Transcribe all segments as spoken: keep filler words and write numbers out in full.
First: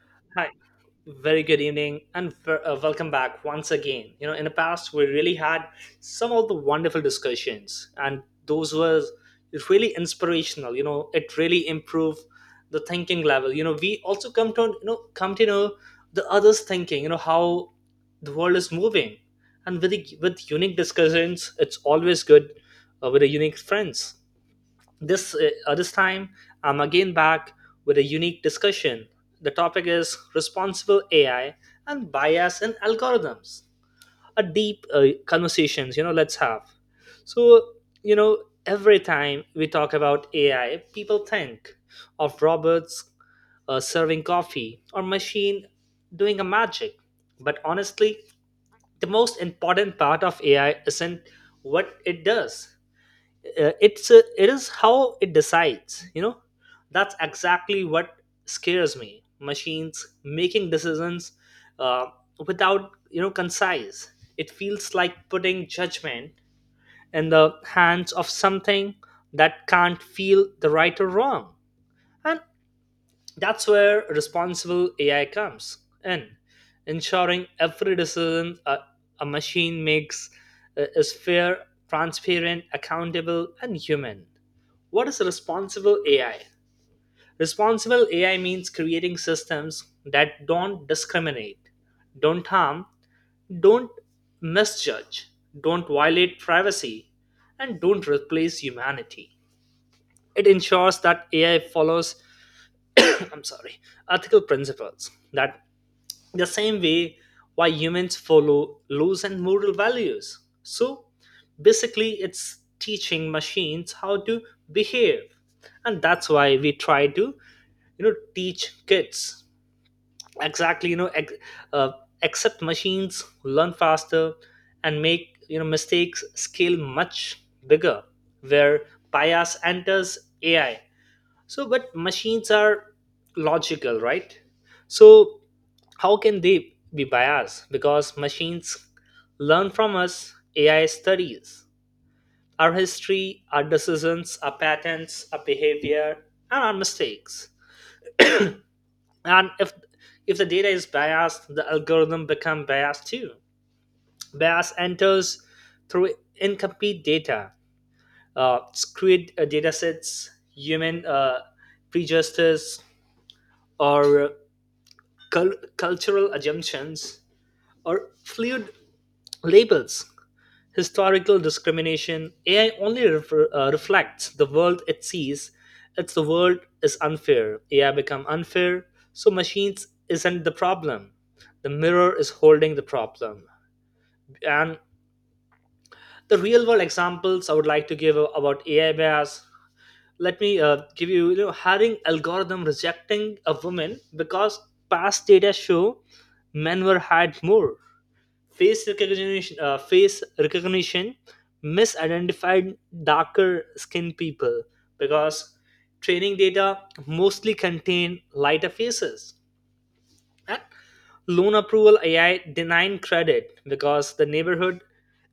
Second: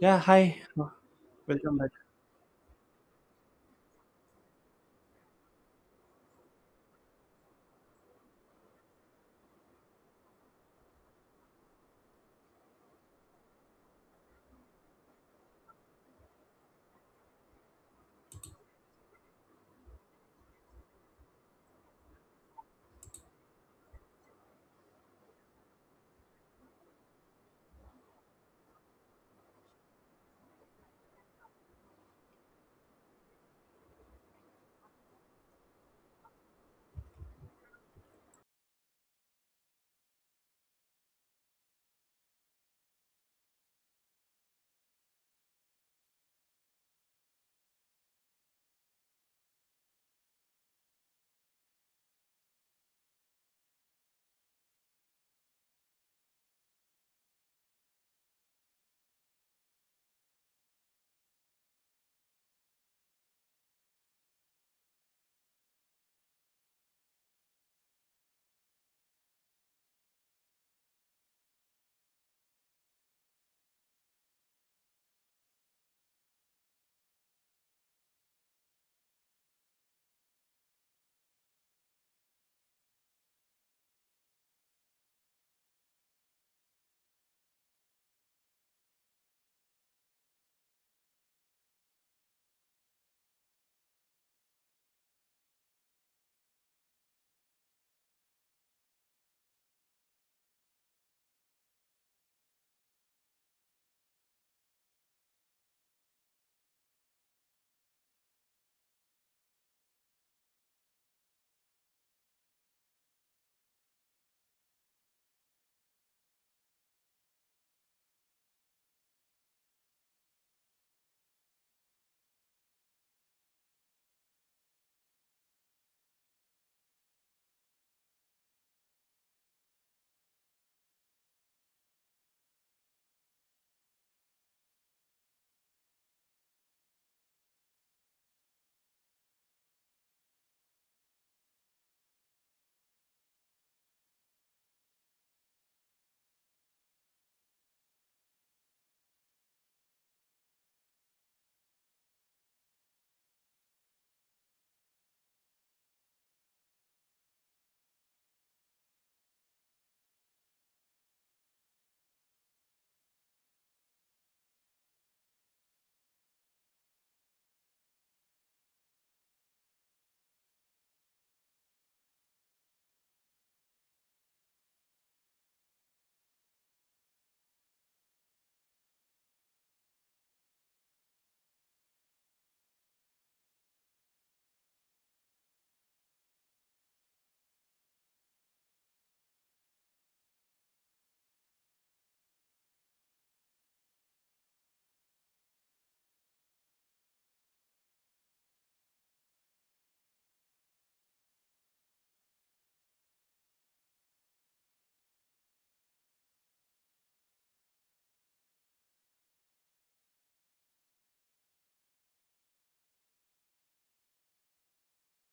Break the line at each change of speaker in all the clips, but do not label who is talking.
Yeah,
Hi,
hi.
very good
Welcome back.
evening, and ver- uh, welcome back once again. You know, in the past, we really had some of the wonderful discussions, and those were really inspirational. You know, it really improved the thinking level. You know, we also come to you know come to know the others' thinking. You know how the world is moving, and with the, with unique discussions, it's always good uh, with the unique friends. This uh, uh, this time, I'm again back with a unique discussion. The topic is responsible A I and bias in algorithms. A deep uh, conversations, you know, let's have. So, you know, every time we talk about A I, people think of robots uh, serving coffee or machine doing a magic. But honestly, the most important part of A I isn't what it does, uh, it's a, it is how it decides you know That's exactly what scares me, machines making decisions uh, without, you know concise. It feels like putting judgment in the hands of something that can't feel the right or wrong, and that's where responsible ai comes in, ensuring every decision a, a machine makes uh, is fair, transparent, accountable, and human. What is responsible A I? Responsible A I means creating systems that don't discriminate, don't harm, don't misjudge, don't violate privacy, and don't replace humanity. It ensures that A I follows I'm sorry, ethical principles that the same way why humans follow laws and moral values. So basically, it's teaching machines how to behave, and that's why we try to, you know, teach kids exactly, you know, ex- uh, accept machines, learn faster, and make you know mistakes scale much bigger, where bias enters A I. So, but machines are logical, right? So how can they be biased? Because machines learn from us. Ai studies our history, our decisions, our patterns, our behavior, and our mistakes. And if if the data is biased, the algorithm become biased too. Bias enters through incomplete data, uh, skewed uh, data sets, human uh, prejudices, or cul- cultural assumptions, or fluid labels, historical discrimination. A I only refer, uh, reflects the world it sees. It's the world is unfair. A I become unfair, so machines isn't the problem. The mirror is holding the problem. And the real world examples I would like to give about A I bias. Let me uh, give you, you know, hiring algorithm rejecting a woman because past data show men were hired more. Face recognition uh, face recognition misidentified darker skinned people because training data mostly contain lighter faces. And loan approval ai denying credit because the neighborhood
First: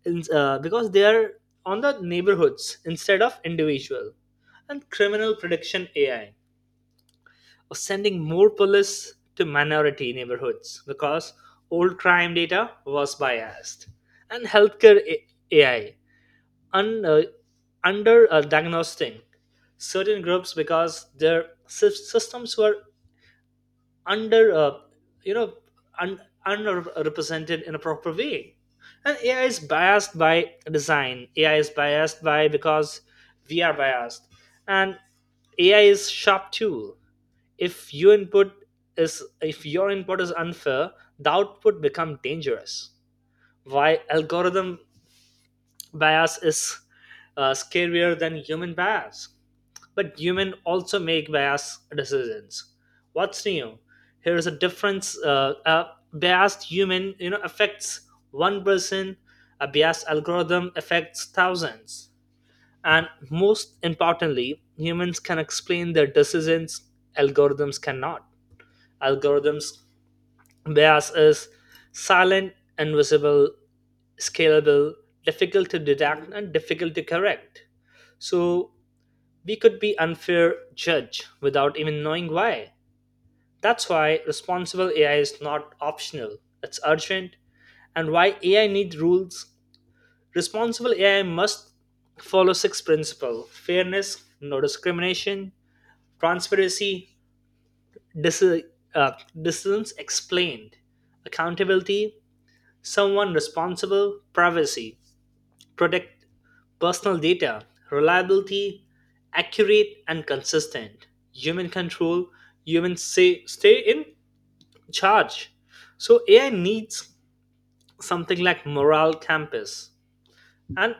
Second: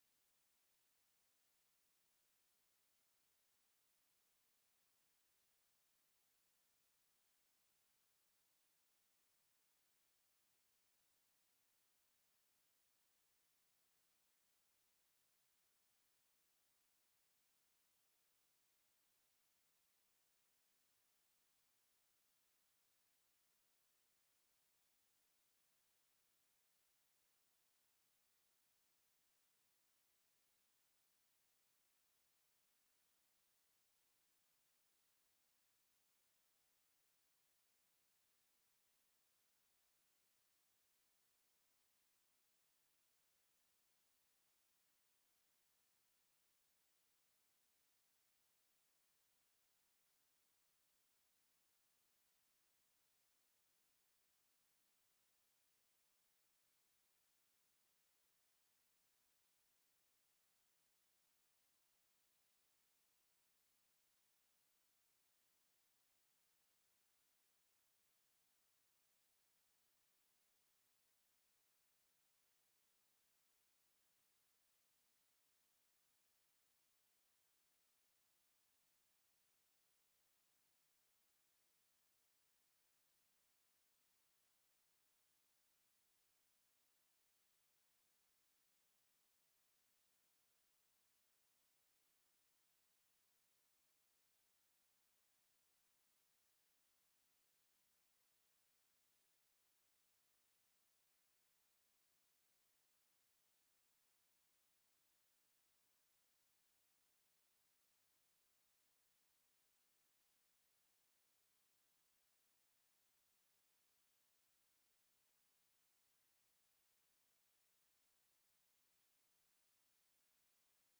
ins- uh, because they are on the neighborhoods instead of individual. And criminal prediction ai or sending more police to minority neighborhoods because old crime data was biased. And healthcare A- AI un, uh, under uh, diagnosing certain groups because their sys- systems were under uh, you know un- underrepresented in a proper way. And A I is biased by design. A I is biased by because we are biased, and A I is sharp tool. if your input is if your input is unfair, the output become dangerous. Why algorithm bias is uh, scarier than human bias? But human also make bias decisions. What's new? Here's a difference, uh, a biased human, you know affects one person. A biased algorithm affects thousands. And most importantly, humans can explain their decisions, algorithms cannot. Algorithms bias is silent, invisible, scalable, difficult to detect, and difficult to correct. So we could be unfair judge without even knowing why. That's why responsible ai is not optional, it's urgent. And why ai needs rules. Responsible ai must follow six principles: fairness, no discrimination; transparency, dis- uh, decisions explained; accountability, someone responsible; privacy, protect personal data; reliability, accurate and consistent; human control, human say, stay in charge. So A I needs something like moral compass. And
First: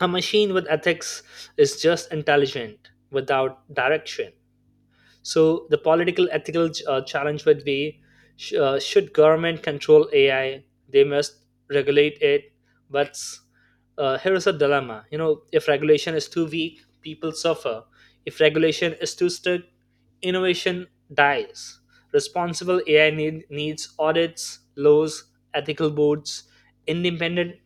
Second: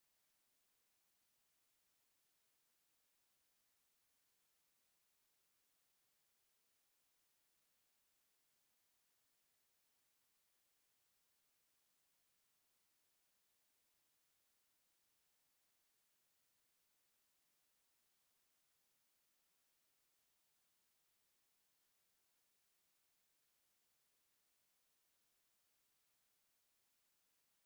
a machine with ethics is just intelligent without direction. So the political ethical uh, challenge would be: sh- uh, should government control A I? They must regulate it, but uh, here is a dilemma. You know, if regulation is too weak, people suffer. If regulation is too strict, innovation dies. Responsible A I need, needs audits, laws, ethical boards, independent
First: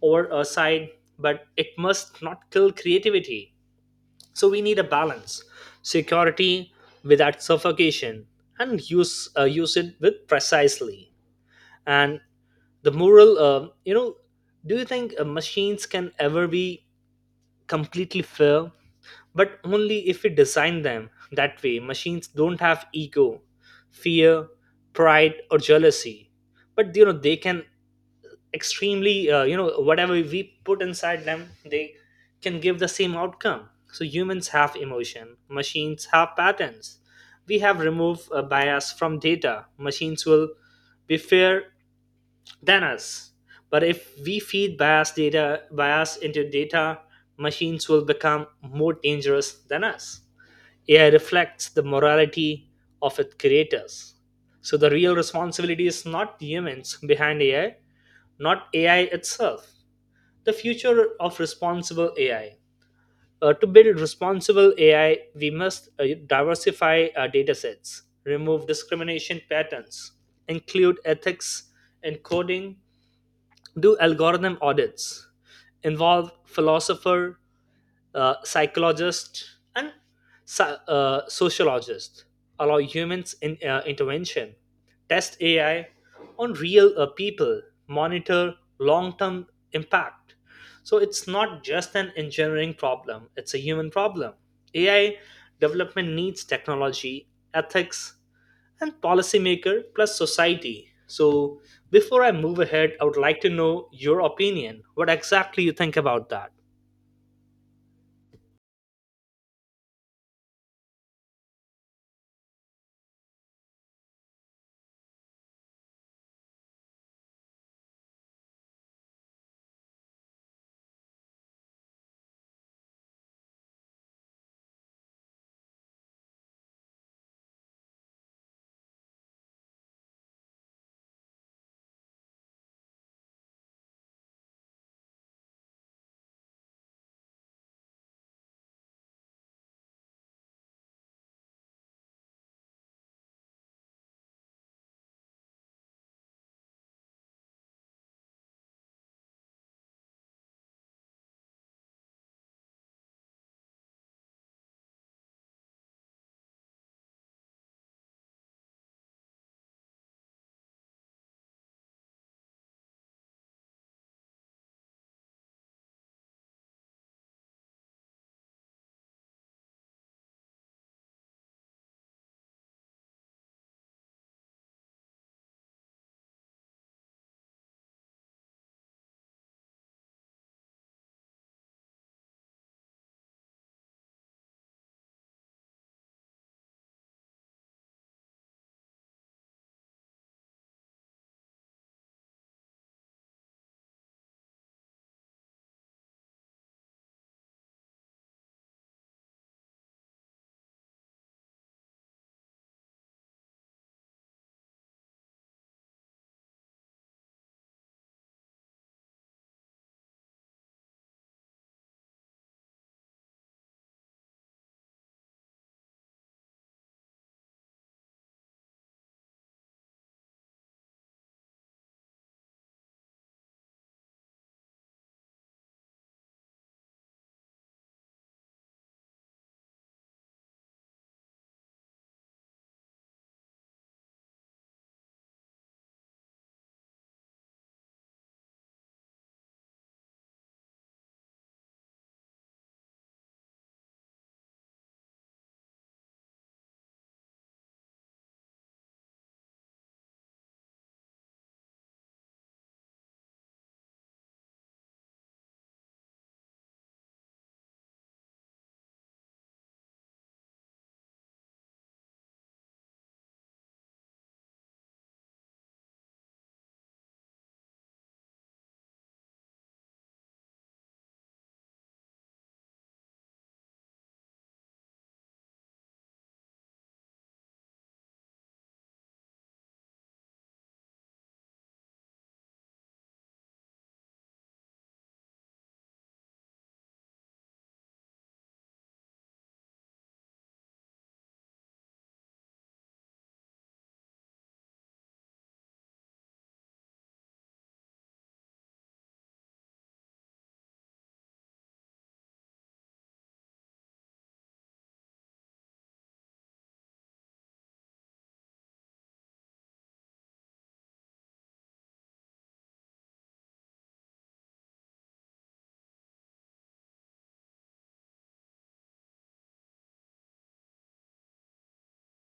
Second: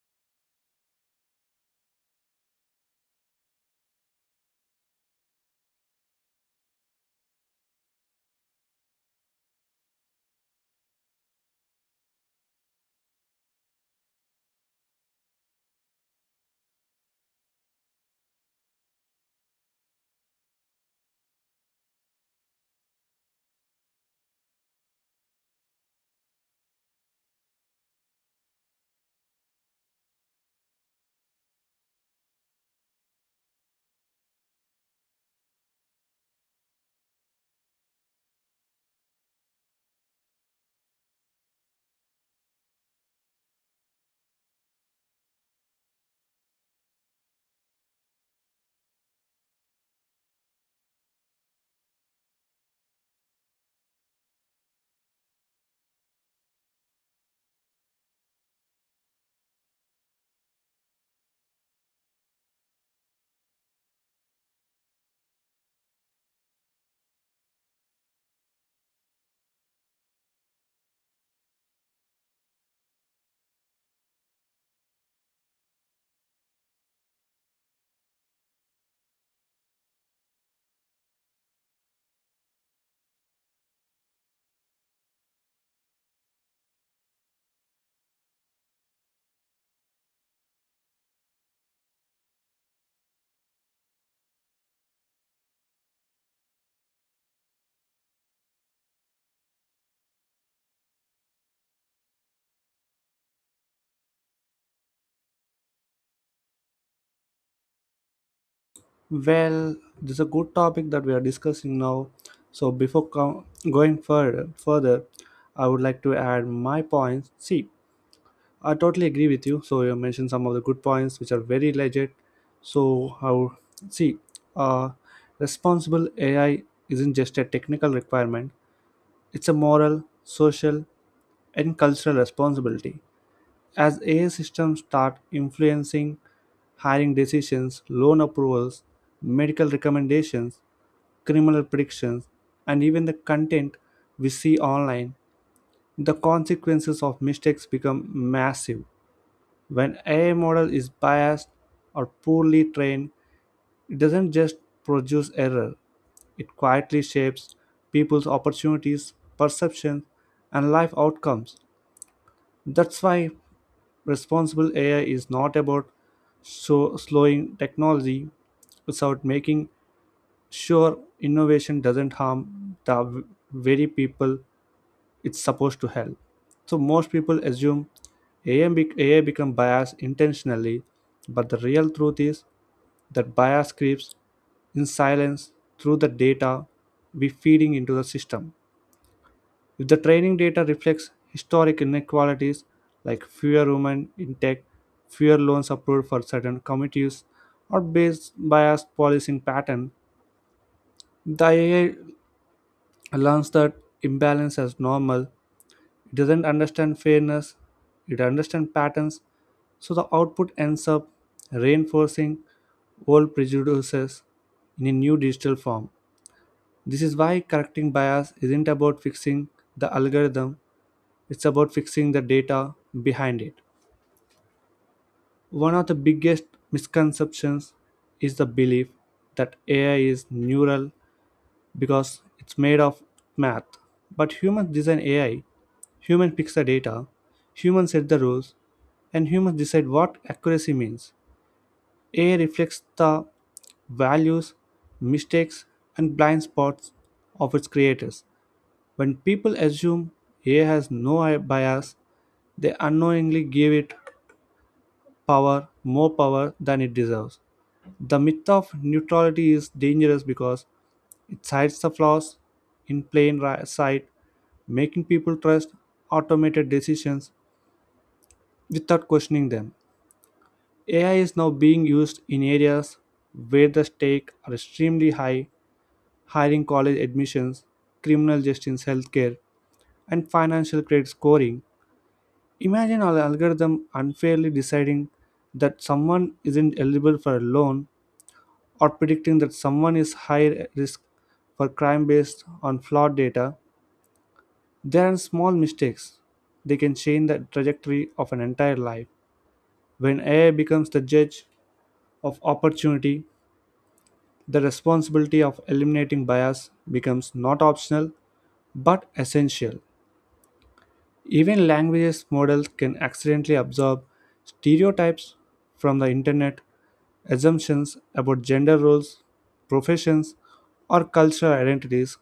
or oversight, but it must not kill creativity. So we need a balance, security without suffocation, and use uh, use it with precisely. And the moral, uh, you know, do you think uh, machines can ever be completely fair? But only if we design them that way. Machines don't have ego, fear, pride, or jealousy. But you know they can extremely, uh, you know whatever we put inside them, they can give the same outcome. So humans have emotion, machines have patterns. We have removed a bias from data, machines will be fair than us. But if we feed bias data bias into data, machines will become more dangerous than us. Ai reflects the morality of its creators. So the real responsibility is not humans behind ai, not A I itself. The future of responsible A I. Uh, to build responsible A I, we must uh, diversify our datasets, remove discrimination patterns, include ethics in coding, do algorithm audits, involve philosopher, uh, psychologists, and so- uh, sociologists, allow humans in uh, intervention, test A I on real uh, people, monitor long-term impact. So it's not just an engineering problem; it's a human problem. A I development needs technology, ethics, and policymaker plus society. So before I move ahead, I would like to know your opinion. What exactly you think about that?
Well, this is a good topic that we are discussing now. So before com- going further, further, I would like to add my points. See, I totally agree with you. So you mentioned some of the good points which are very legit. So how see, uh, responsible A I isn't just a technical requirement; it's a moral, social, and cultural responsibility. As A I systems start influencing hiring decisions, loan approvals, medical recommendations, criminal predictions, and even the content we see online, the consequences of mistakes become massive. When A I model is biased or poorly trained, it doesn't just produce error, it quietly shapes people's opportunities, perceptions, and life outcomes. That's why responsible A I is not about so slowing technology, it's about making sure innovation doesn't harm the v- very people it's supposed to help. So most people assume A I, bec- A I become biased intentionally, but the real truth is that bias creeps in silence through the data we feeding into the system. If the training data reflects historic inequalities like fewer women in tech, fewer loans approved for certain communities, or based biased policing pattern, the A I learns that imbalance as normal. It doesn't understand fairness, it understands patterns, so the output ends up reinforcing old prejudices in a new digital form. This is why correcting bias isn't about fixing the algorithm, it's about fixing the data behind it. One of the biggest misconceptions is the belief that A I is neural because it's made of math. But humans design A I, humans fix the data, humans set the rules, and humans decide what accuracy means. A I reflects the values, mistakes, and blind spots of its creators. When people assume A I has no bias, they unknowingly give it power, more power than it deserves. The myth of neutrality is dangerous because it hides the flaws in plain ri- sight, making people trust automated decisions without questioning them. A I is now being used in areas where the stakes are extremely high: hiring, college admissions, criminal justice, healthcare, and financial credit scoring. Imagine an algorithm unfairly deciding that someone isn't eligible for a loan or predicting that someone is high risk for crime based on flawed data. There are small mistakes. They can change the trajectory of an entire life. When A I becomes the judge of opportunity, the responsibility of eliminating bias becomes not optional but essential. Even languages models can accidentally absorb stereotypes from the internet: assumptions about gender roles, professions, or cultural identities.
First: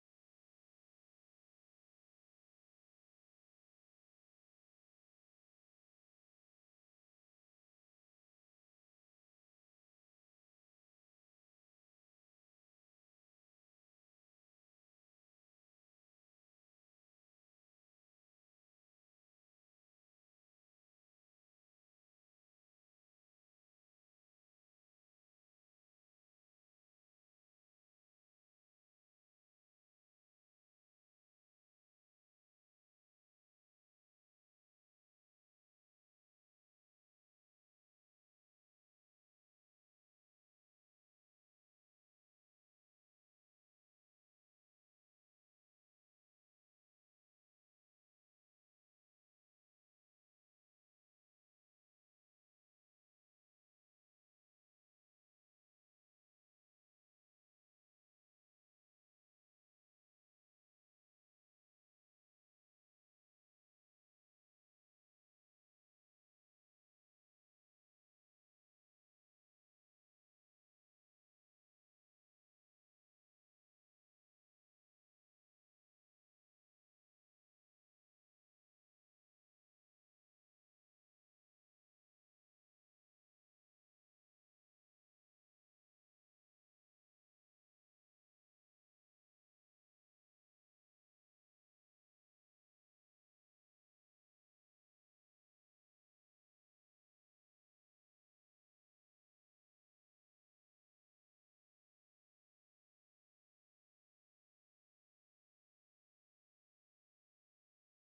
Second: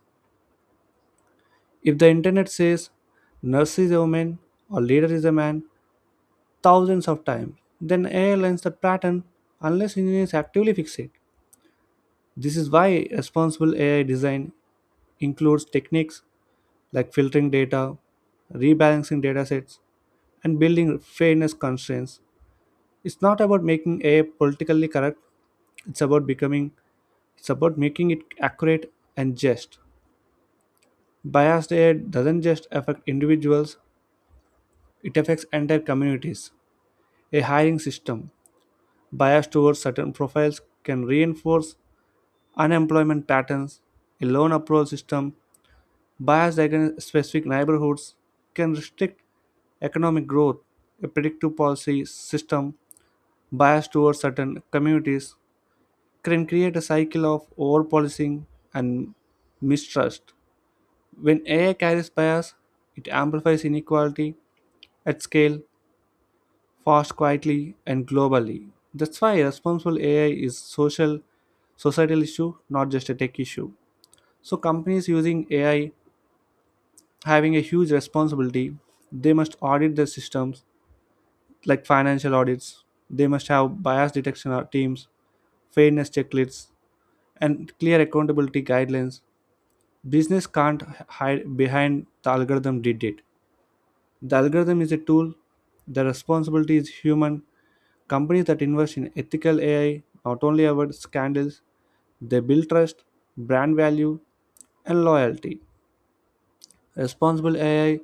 If the internet says nurse is a woman or leader is a man thousands of times, then A I learns that pattern unless engineers actively fix it. This is why responsible A I design includes techniques like filtering data, rebalancing datasets, and building fairness constraints. It's not about making A I politically correct, it's about becoming it's about making it accurate and just. Biased A I doesn't just affect individuals, it affects entire communities. A hiring system biased towards certain profiles can reinforce unemployment patterns. A loan approval system biased against specific neighborhoods can restrict economic growth. A predictive policy system biased towards certain communities can create a cycle of overpolicing and mistrust. When A I carries bias, it amplifies inequality at scale, fast, quietly, and globally. That's why responsible A I is social societal issue, not just a tech issue. So companies using A I having a huge responsibility. They must audit their systems, like financial audits. They must have bias detection teams, fairness checklists, and clear accountability guidelines. Business can't hide behind the algorithm did it. The algorithm is a tool, the responsibility is human. Companies that invest in ethical A I not only avoid scandals, they build trust, brand value, and loyalty. Responsible A I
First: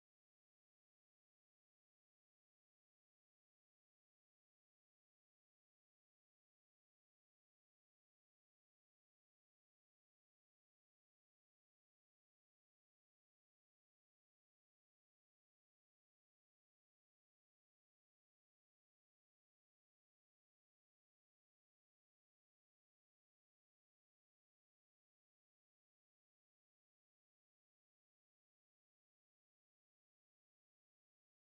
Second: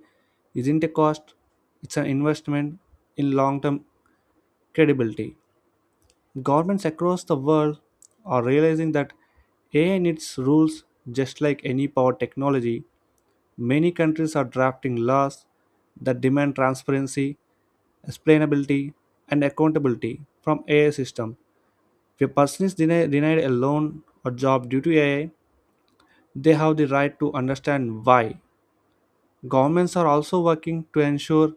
isn't a cost, it's an investment in long term credibility. Governments across the world are realizing that A I needs rules just like any power technology. Many countries are drafting laws that demand transparency, explainability, and accountability from A I systems. If a person is deni- denied a loan or job due to A I, they have the right to understand why. Governments are also working to ensure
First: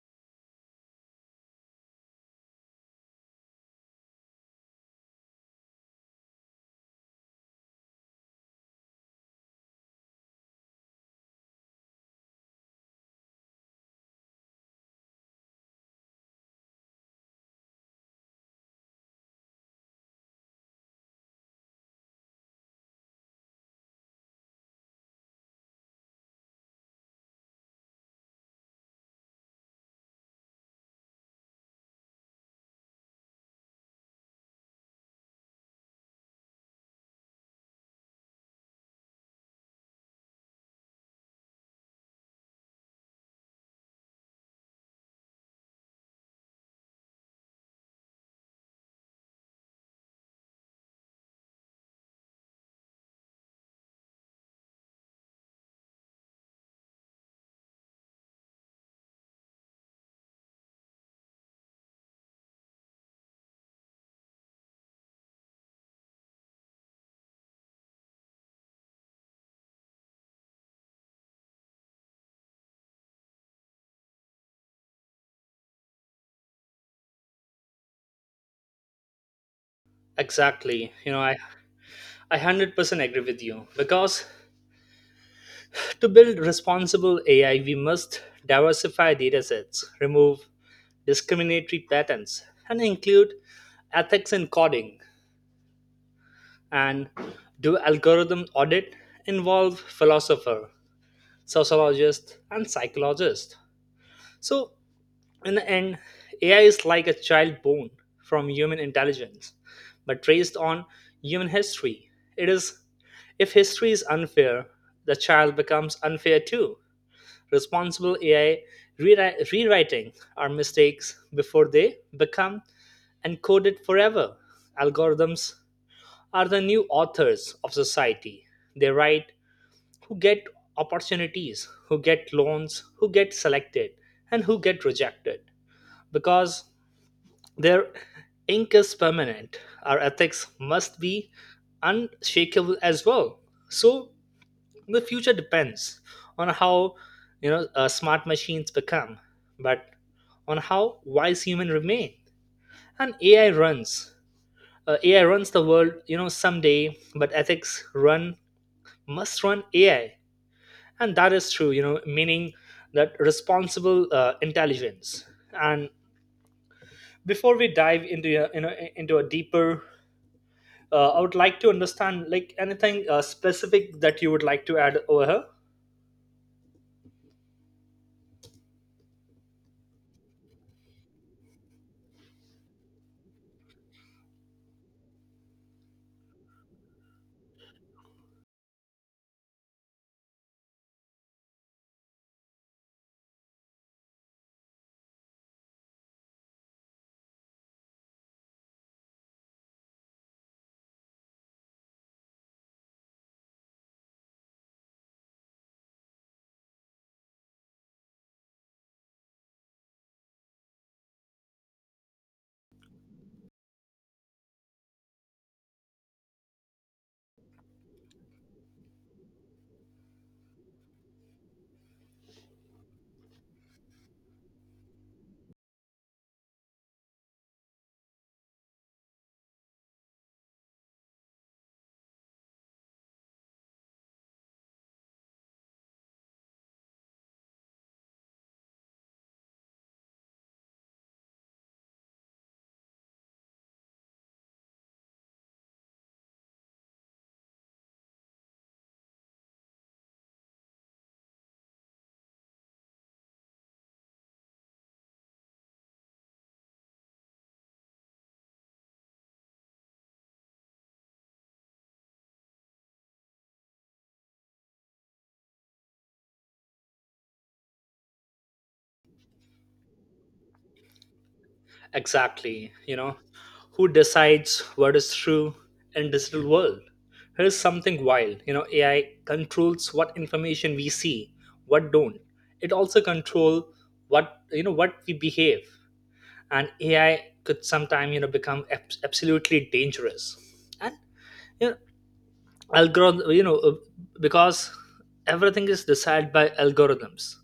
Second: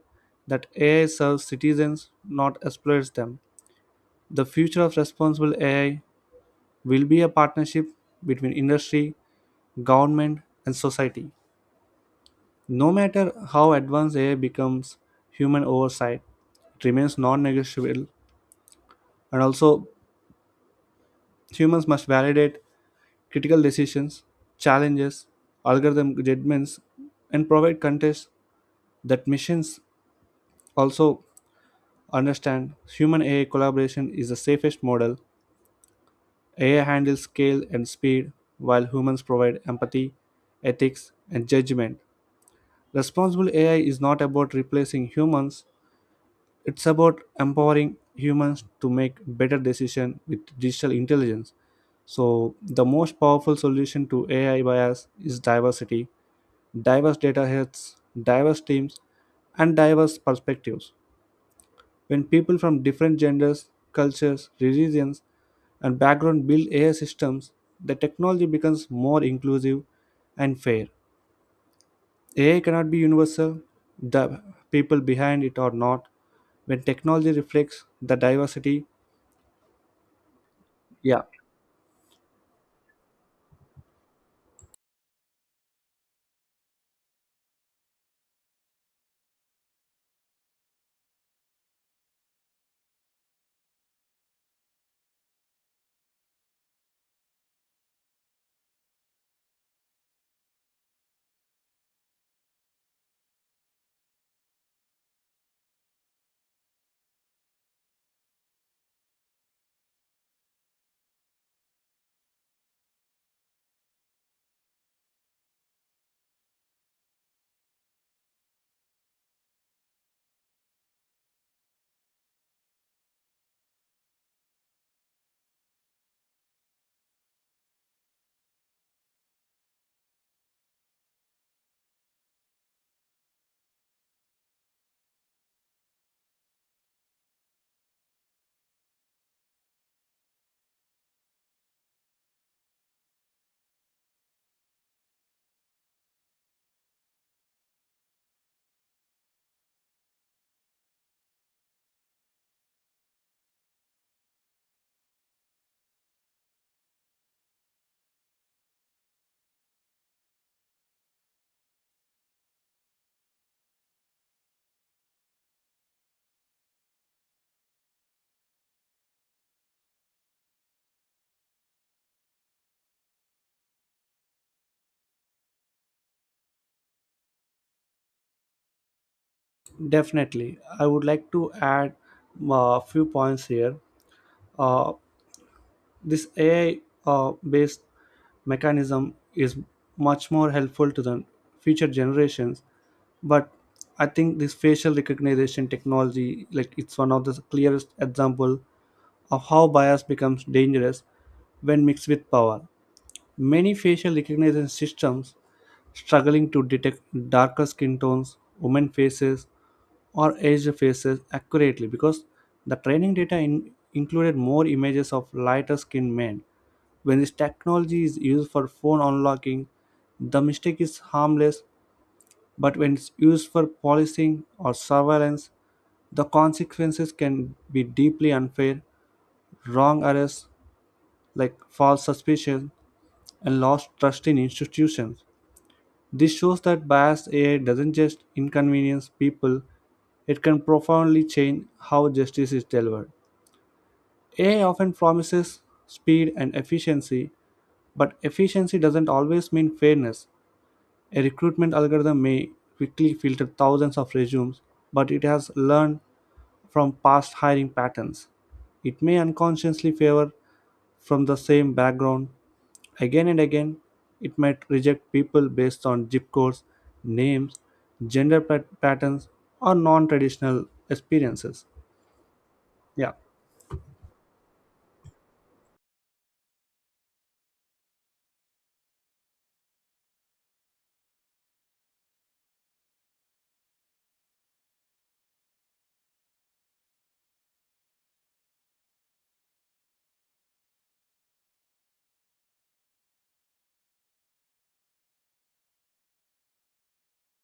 that A I serves citizens, not exploits them. The future of responsible A I will be a partnership between industry, government, and society. No matter how advanced A I becomes, human oversight it remains non negotiable, and also humans must validate critical decisions, challenges, algorithm judgments, and provide context that machines also understand. Human A I collaboration is the safest model. A I handles scale and speed, while humans provide empathy, ethics, and judgment. Responsible A I is not about replacing humans, it's about empowering humans to make better decisions with digital intelligence. So, the most powerful solution to A I bias is diversity: diverse data sets, diverse teams, and diverse perspectives. When people from different genders, cultures, religions, and background build A I systems, the technology becomes more inclusive and fair. A I cannot be universal. The people behind it are not. When technology reflects the diversity,
Exactly. You know,
yeah,
I I one hundred percent agree with you because to build responsible A I, we must diversify datasets, remove discriminatory patterns, and include ethics in coding and do algorithm audit, involve philosopher, sociologist, and psychologist. So in the end, A I is like a child born from human intelligence, but raised on human history. It is, if history is unfair, the child becomes unfair too. Responsible A I rewri- rewriting our mistakes before they become encoded forever. Algorithms are the new authors of society. They write who get opportunities, who get loans, who get selected, and who get rejected. Because their ink is permanent, our ethics must be unshakable as well. So the future depends on how, you know uh, smart machines become, but on how wise human remain. And A I runs. Uh, A I runs the world, you know, someday. But ethics run must run A I, and that is true. You know, meaning that responsible uh, intelligence. And before we dive into, uh, you know into a deeper, uh, I would like to understand like anything uh, specific that you would like to add over here.
definitely, I would like to add a few points here. Uh, this A I uh, based mechanism is much more helpful to the future generations, but I think this facial recognition technology like it's one of the clearest example of how bias becomes dangerous when mixed with power. Many facial recognition systems struggling to detect darker skin tones, women faces, or aged faces accurately because the training data in- included more images of lighter skinned men. When this technology is used for phone unlocking, the mistake is harmless, but when it's used for policing or surveillance, the consequences can be deeply unfair: wrong arrests like false suspicion, and lost trust in institutions. This shows that biased A I doesn't just inconvenience people, it can profoundly change how justice is delivered. A I often promises speed and efficiency, but efficiency doesn't always mean fairness. A recruitment algorithm may quickly filter thousands of resumes, but it has learned from past hiring patterns. It may unconsciously favor from the same background again and again, it might reject people based on zip codes, names, gender pat- patterns, or non traditional experiences.
Exactly, you
Yeah,
know, who decides what is true in digital world? Here's something wild. You know, A I controls what information we see, what don't. It also control what, you know what we behave, and A I could sometime, you know become ab- absolutely dangerous. And you know, algorithm, you know, uh, because everything is decided by algorithms:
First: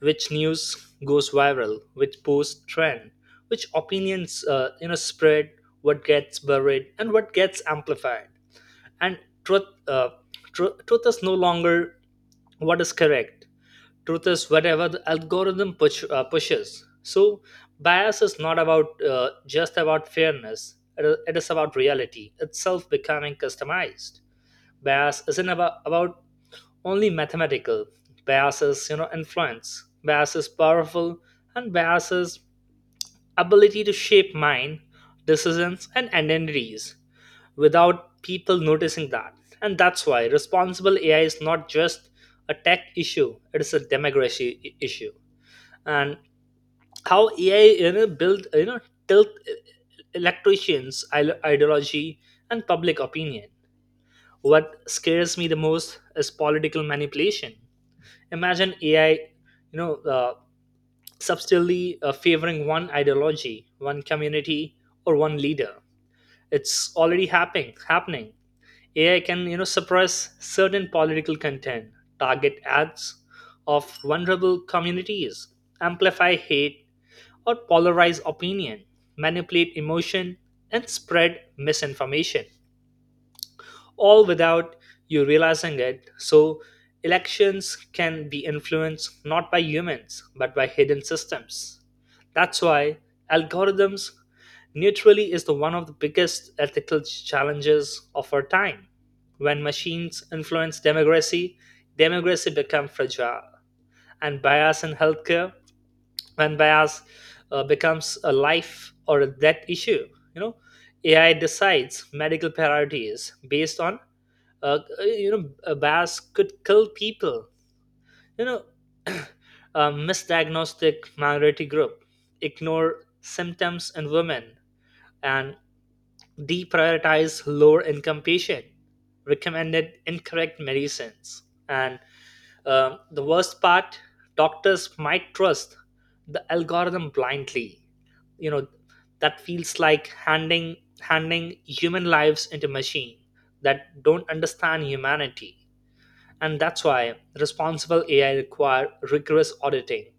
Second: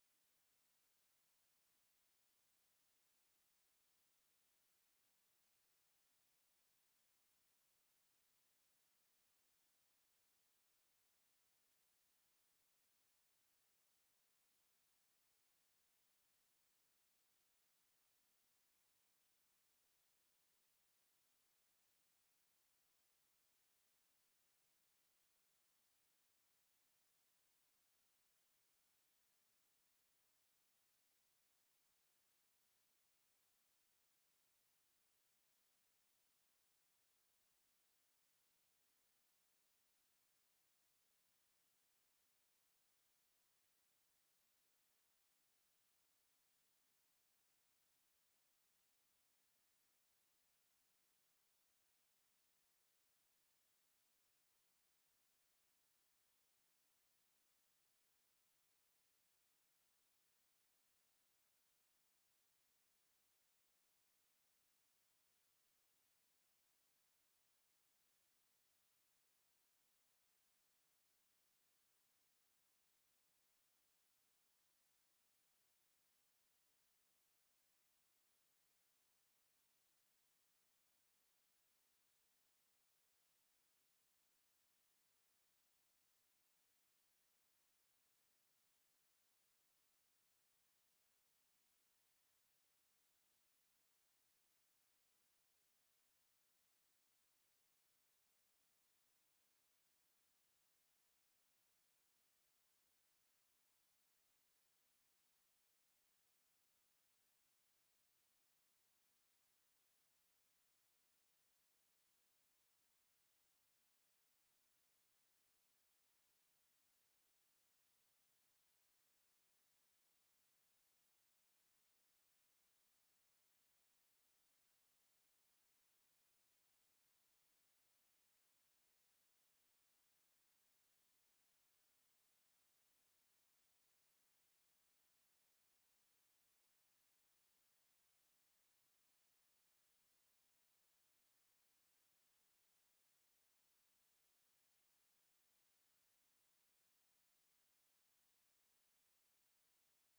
which news goes viral, which post trend, which opinions uh, you know spread, what gets buried, and what gets amplified. And truth, uh, tru- truth is no longer what is correct. Truth is whatever the algorithm push, uh, pushes. So bias is not about uh, just about fairness. It is it is about reality itself becoming customized. Bias isn't about, about only mathematical. Biases, you know, influence. Biases powerful, and biases ability to shape mind, decisions, and identities without people noticing that. And that's why responsible A I is not just a tech issue, it is a democracy i- issue. And how A I, you know, build you know tilt e-, electricians ide- ideology and public opinion. What scares me the most is political manipulation. Imagine AI, you know uh, subtly uh, favoring one ideology, one community, or one leader. It's already happening happening AI can, you know suppress certain political content, target ads of vulnerable communities, amplify hate or polarize opinion, manipulate emotion, and spread misinformation, all without you realizing it. So, elections can be influenced not by humans but by hidden systems. That's why algorithms neutrally is the one of the biggest ethical challenges of our time. When machines influence democracy, democracy becomes fragile. And bias in healthcare, when bias uh, becomes a life or a death issue, you know, A I decides medical priorities based on, uh, uh, you know a bias could kill people. you know a misdiagnostic minority group, ignore symptoms in women, and deprioritize lower income patient, recommended incorrect medicines. And uh, the worst part, doctors might trust the algorithm blindly, you know. That feels like handing handing human lives into machine that don't understand humanity. And that's why responsible A I require rigorous auditing,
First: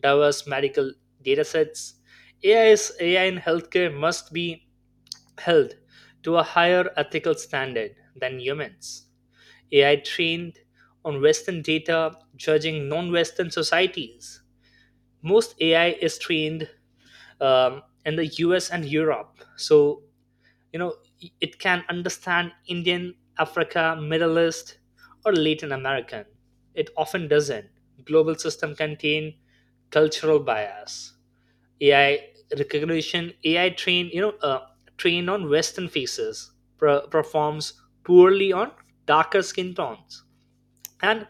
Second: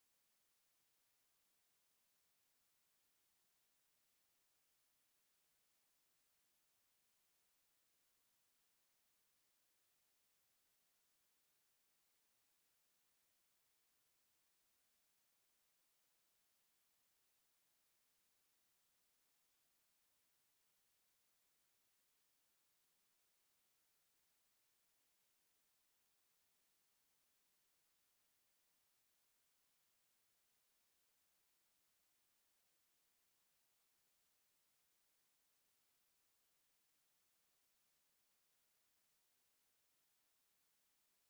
diverse medical datasets. A I is A I in healthcare must be held to a higher ethical standard than humans. A I trained on Western data, judging non-Western societies. Most A I is trained um, in the U S and Europe, so you know it can understand indian africa middle east or latin american it often doesn't global system contain cultural bias ai recognition ai train you know uh, trained on western faces per- performs poorly on darker skin tones and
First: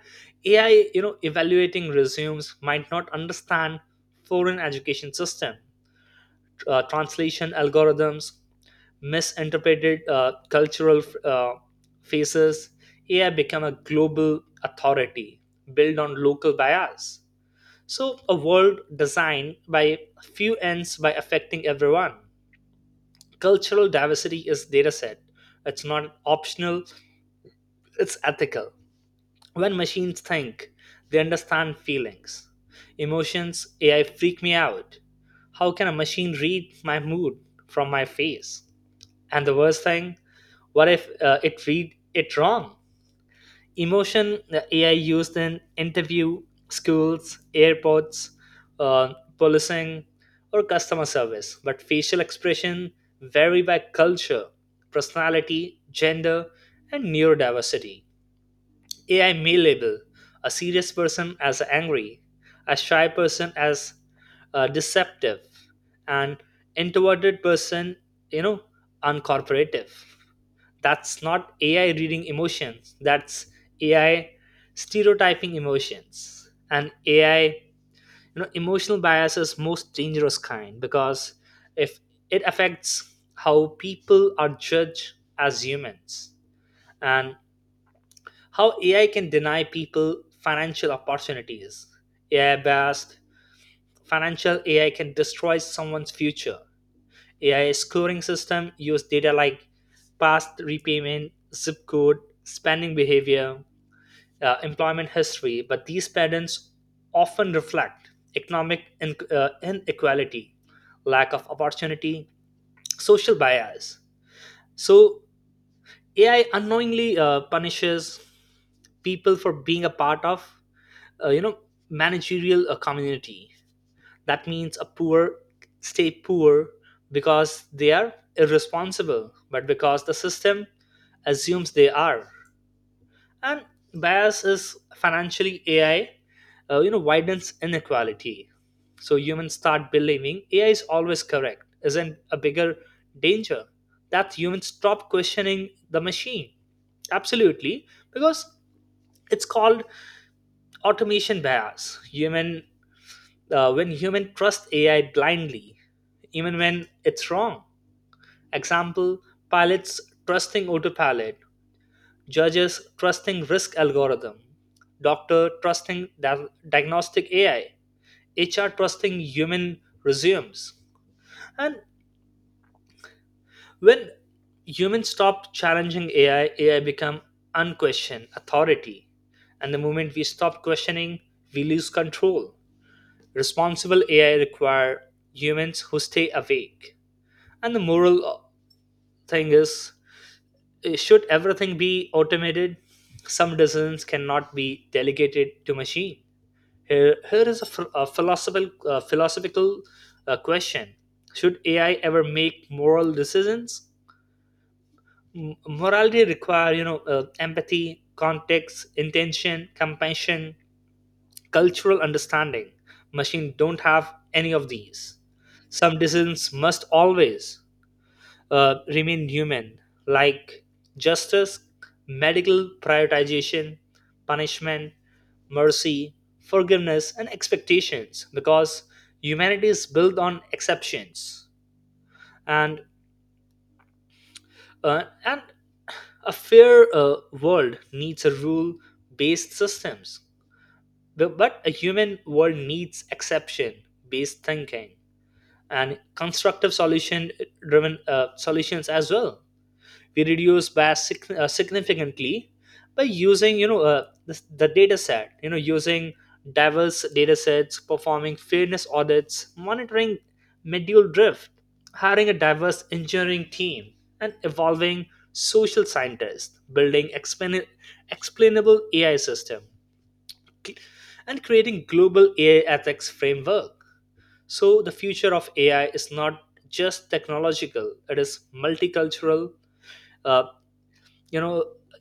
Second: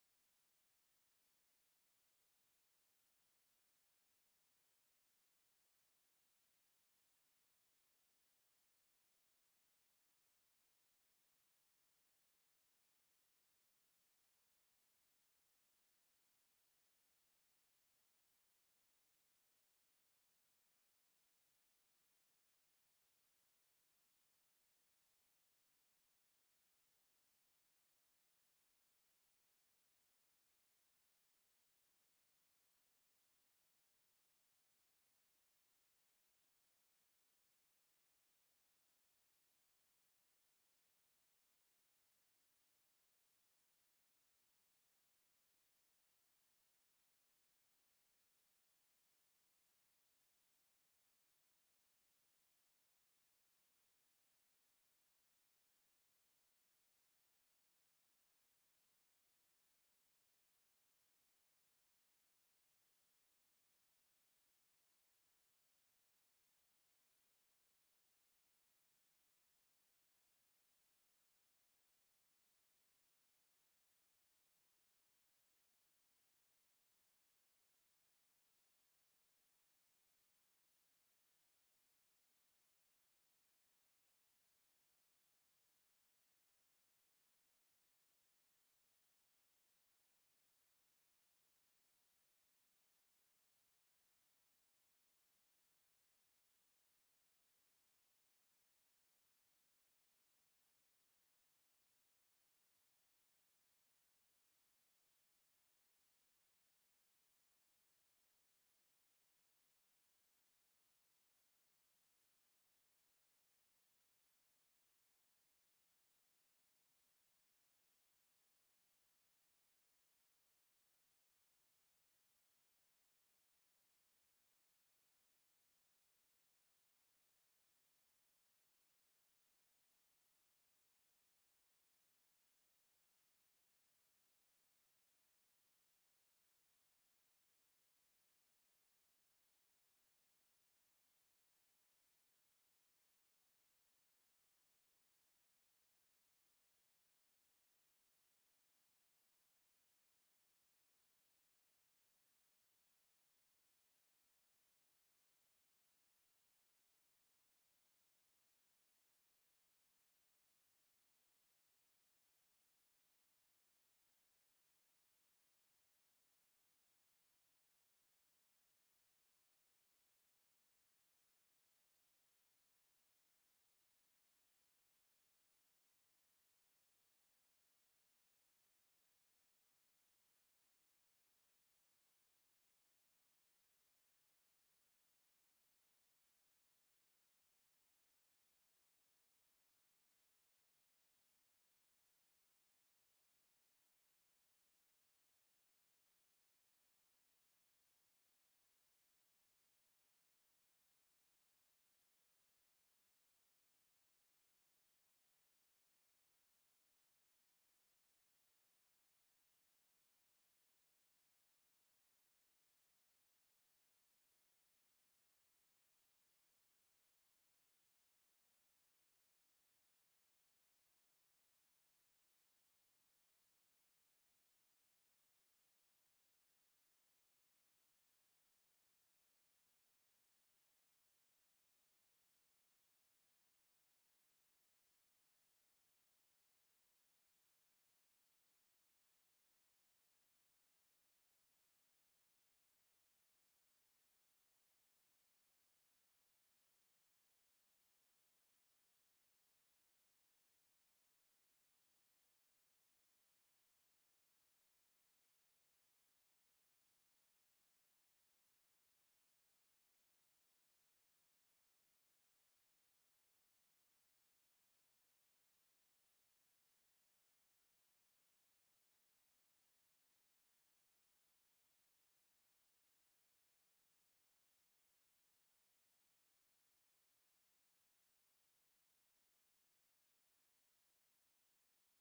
ai you know evaluating resumes might not understand foreign education system uh, translation algorithms misinterpreted uh, cultural uh, faces ai become a global authority built on local bias so a world designed by few ends by affecting everyone cultural diversity is data set it's not optional it's ethical when machines think they understand feelings emotions ai freak me out how can a machine read my mood from my face and the worst thing, what if uh, it read it wrong? Emotion the A I used in interview, schools, airports, uh, policing, or customer service, but facial expression vary by culture, personality, gender, and neurodiversity. A I may label a serious person as angry, a shy person as uh, deceptive, and introverted person, you know, uncorporative. That's not A I reading emotions. That's A I stereotyping emotions. And A I, you know, emotional bias is most dangerous kind because if it affects how people are judged as humans and how A I can deny people financial opportunities. A I based financial A I can destroy someone's future. A I scoring system use data like past repayment, zip code, spending behavior, uh, employment history, but these patterns often reflect economic in- uh, inequality, lack of opportunity, social bias. So A I unknowingly uh, punishes people for being a part of, uh, you know, managerial uh, community. That means a poor stay poor because they are irresponsible but because the system assumes they are. And bias is financially ai uh, you know widens inequality. So humans start believing ai is always correct. Isn't a bigger danger that humans stop questioning the machine? Absolutely, because it's called automation bias human uh, when human trust A I blindly, even when it's wrong. Example: pilots trusting autopilot, judges trusting risk algorithm, doctor trusting dia- diagnostic A I, H R trusting human resumes. And when humans stop challenging A I, A I become unquestioned authority. And the moment we stop questioning, we lose control. Responsible A I require humans who stay awake. And the moral thing is, eh, should everything be automated? Some decisions cannot be delegated to machine. Here, here is a, ph- a philosophical, uh, philosophical uh, question. Should A I ever make moral decisions? M- morality require, you know, uh, empathy, context, intention, compassion, cultural understanding. Machine don't have any of these. Some decisions must always uh, remain human, like justice, medical prioritization, punishment, mercy, forgiveness, and expectations, because humanity is built on exceptions. And, uh, and a fair uh, world needs a rule based systems. Bu- but a human world needs exception based thinking and constructive solution driven uh, solutions as well. We reduce by sig- uh, significantly by using you know uh, the, the data set you know using diverse data sets performing fairness audits monitoring medial drift hiring a diverse engineering team and evolving social scientists building explain- explainable ai system cl- and creating global ai ethics framework. So the future of ai is not just technological, it is multicultural, uh, you know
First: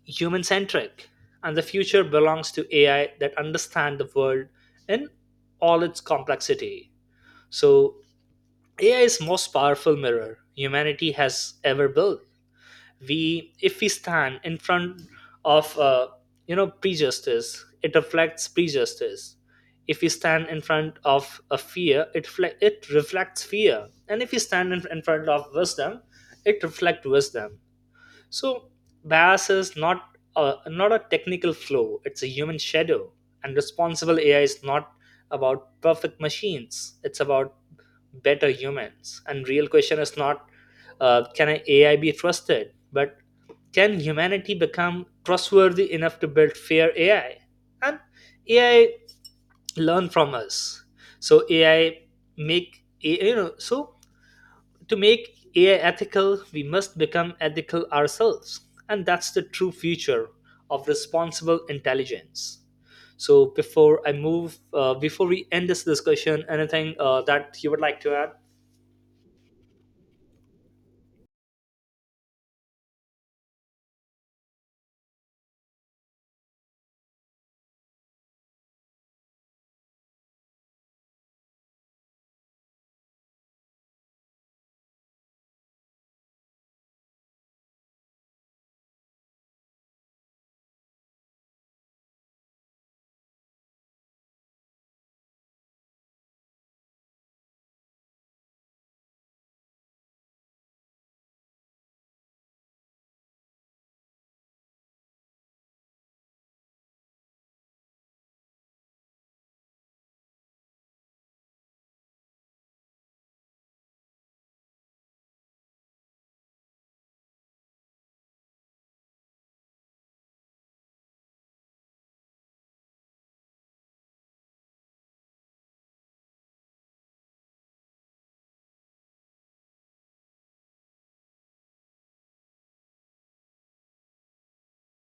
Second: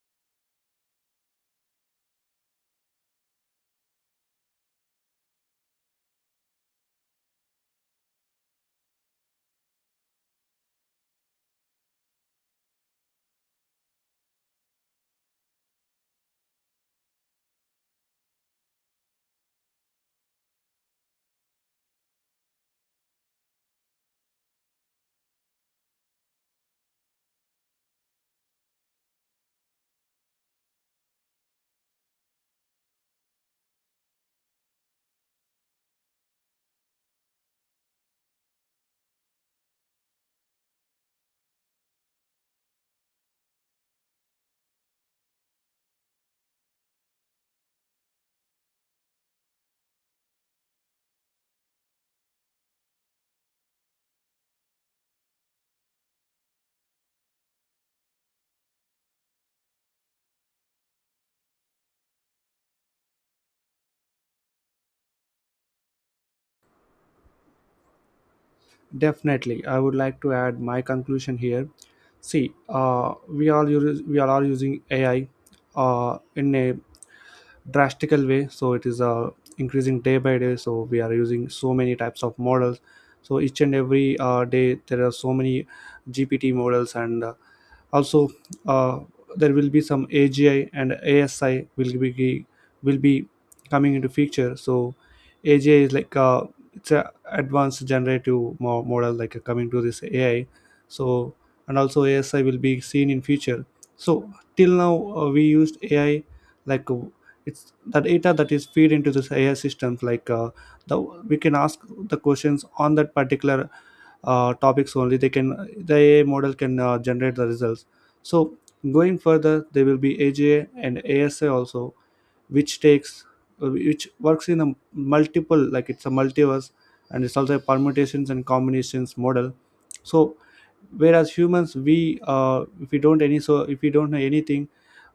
human centric, and the future belongs to ai that understand the world in all its complexity. So ai is most powerful mirror humanity has ever built. We if we stand in front of uh, you know prejustice, it reflects prejustice. If we stand in front of a fear, it fle- it reflects fear, and if we stand in, in front of wisdom, it reflects wisdom. So bias is not a, not a technical flaw; it's a human shadow. And responsible A I is not about perfect machines; it's about better humans. And real question is not, uh, can a AI be trusted, but can humanity become trustworthy enough to build fair A I? And A I learn from us. So AI make you know so to make A I ethical, we must become ethical ourselves. And that's the true future of responsible intelligence. So before I move, uh, before we end this discussion, anything uh, that you would like to add?
definitely, I would like to add my conclusion here. See, uh, we, all use, we all are using A I uh, in a drastical way. So it is uh, increasing day by day. So we are using so many types of models. So each and every uh, day, there are so many G P T models, and uh, also, uh, there will be some agi and asi will be will be coming into feature. So agi is like, uh, it's a advanced generative mo- model, like, uh, coming to this ai. So, and also asi will be seen in future. So till now, uh, we used ai, like, uh, it's the data that is feed into this ai systems, like, uh, the, we can ask the questions on that particular uh, topics only they can the ai model can uh, generate the results. So going further, there will be aja and asa also, which takes, uh, which works in a multiple, like it's a multiverse, and it's also a permutations and combinations model. So whereas humans, we, uh, if we don't any so if we don't know anything,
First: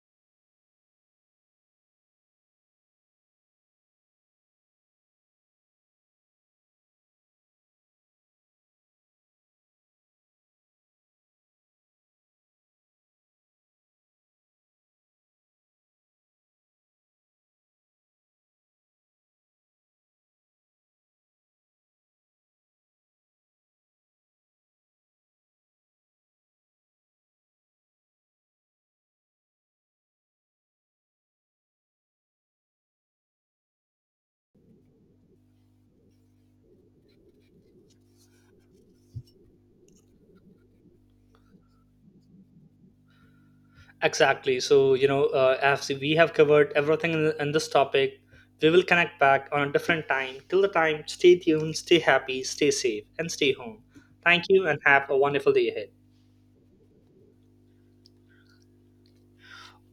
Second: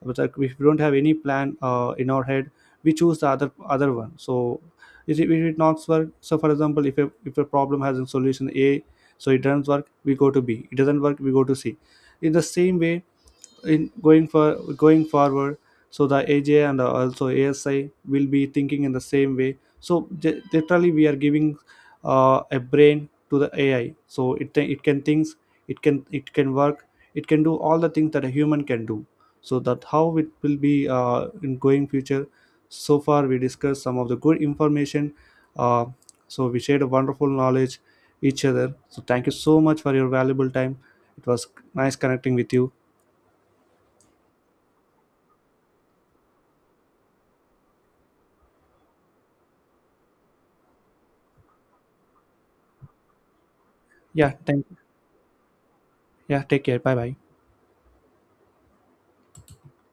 but like if we don't have any plan uh, in our head, we choose the other other one. So if it, if it not work. So, for example, if a, if a problem has a solution a, so it doesn't work, we go to b, it doesn't work, we go to c, in the same way, in going for going forward. So the aj and also asi will be thinking in the same way. So j- literally we are giving uh, a brain to the ai, so it th- it can thinks, it can it can work, it can do all the things that a human can do. So that how it will be uh, in going future. So far we discussed some of the good information. uh, so we shared a wonderful knowledge each other. So thank you so much for your valuable time. It was nice connecting with you.
Exactly. So, you know, uh, as we have covered everything in, in this topic. We will connect back on a different time. Till the time, stay tuned, stay happy, stay safe, and stay home.
yeah
Thank you
thank
and have a wonderful day ahead.
Yeah, take care. Bye bye.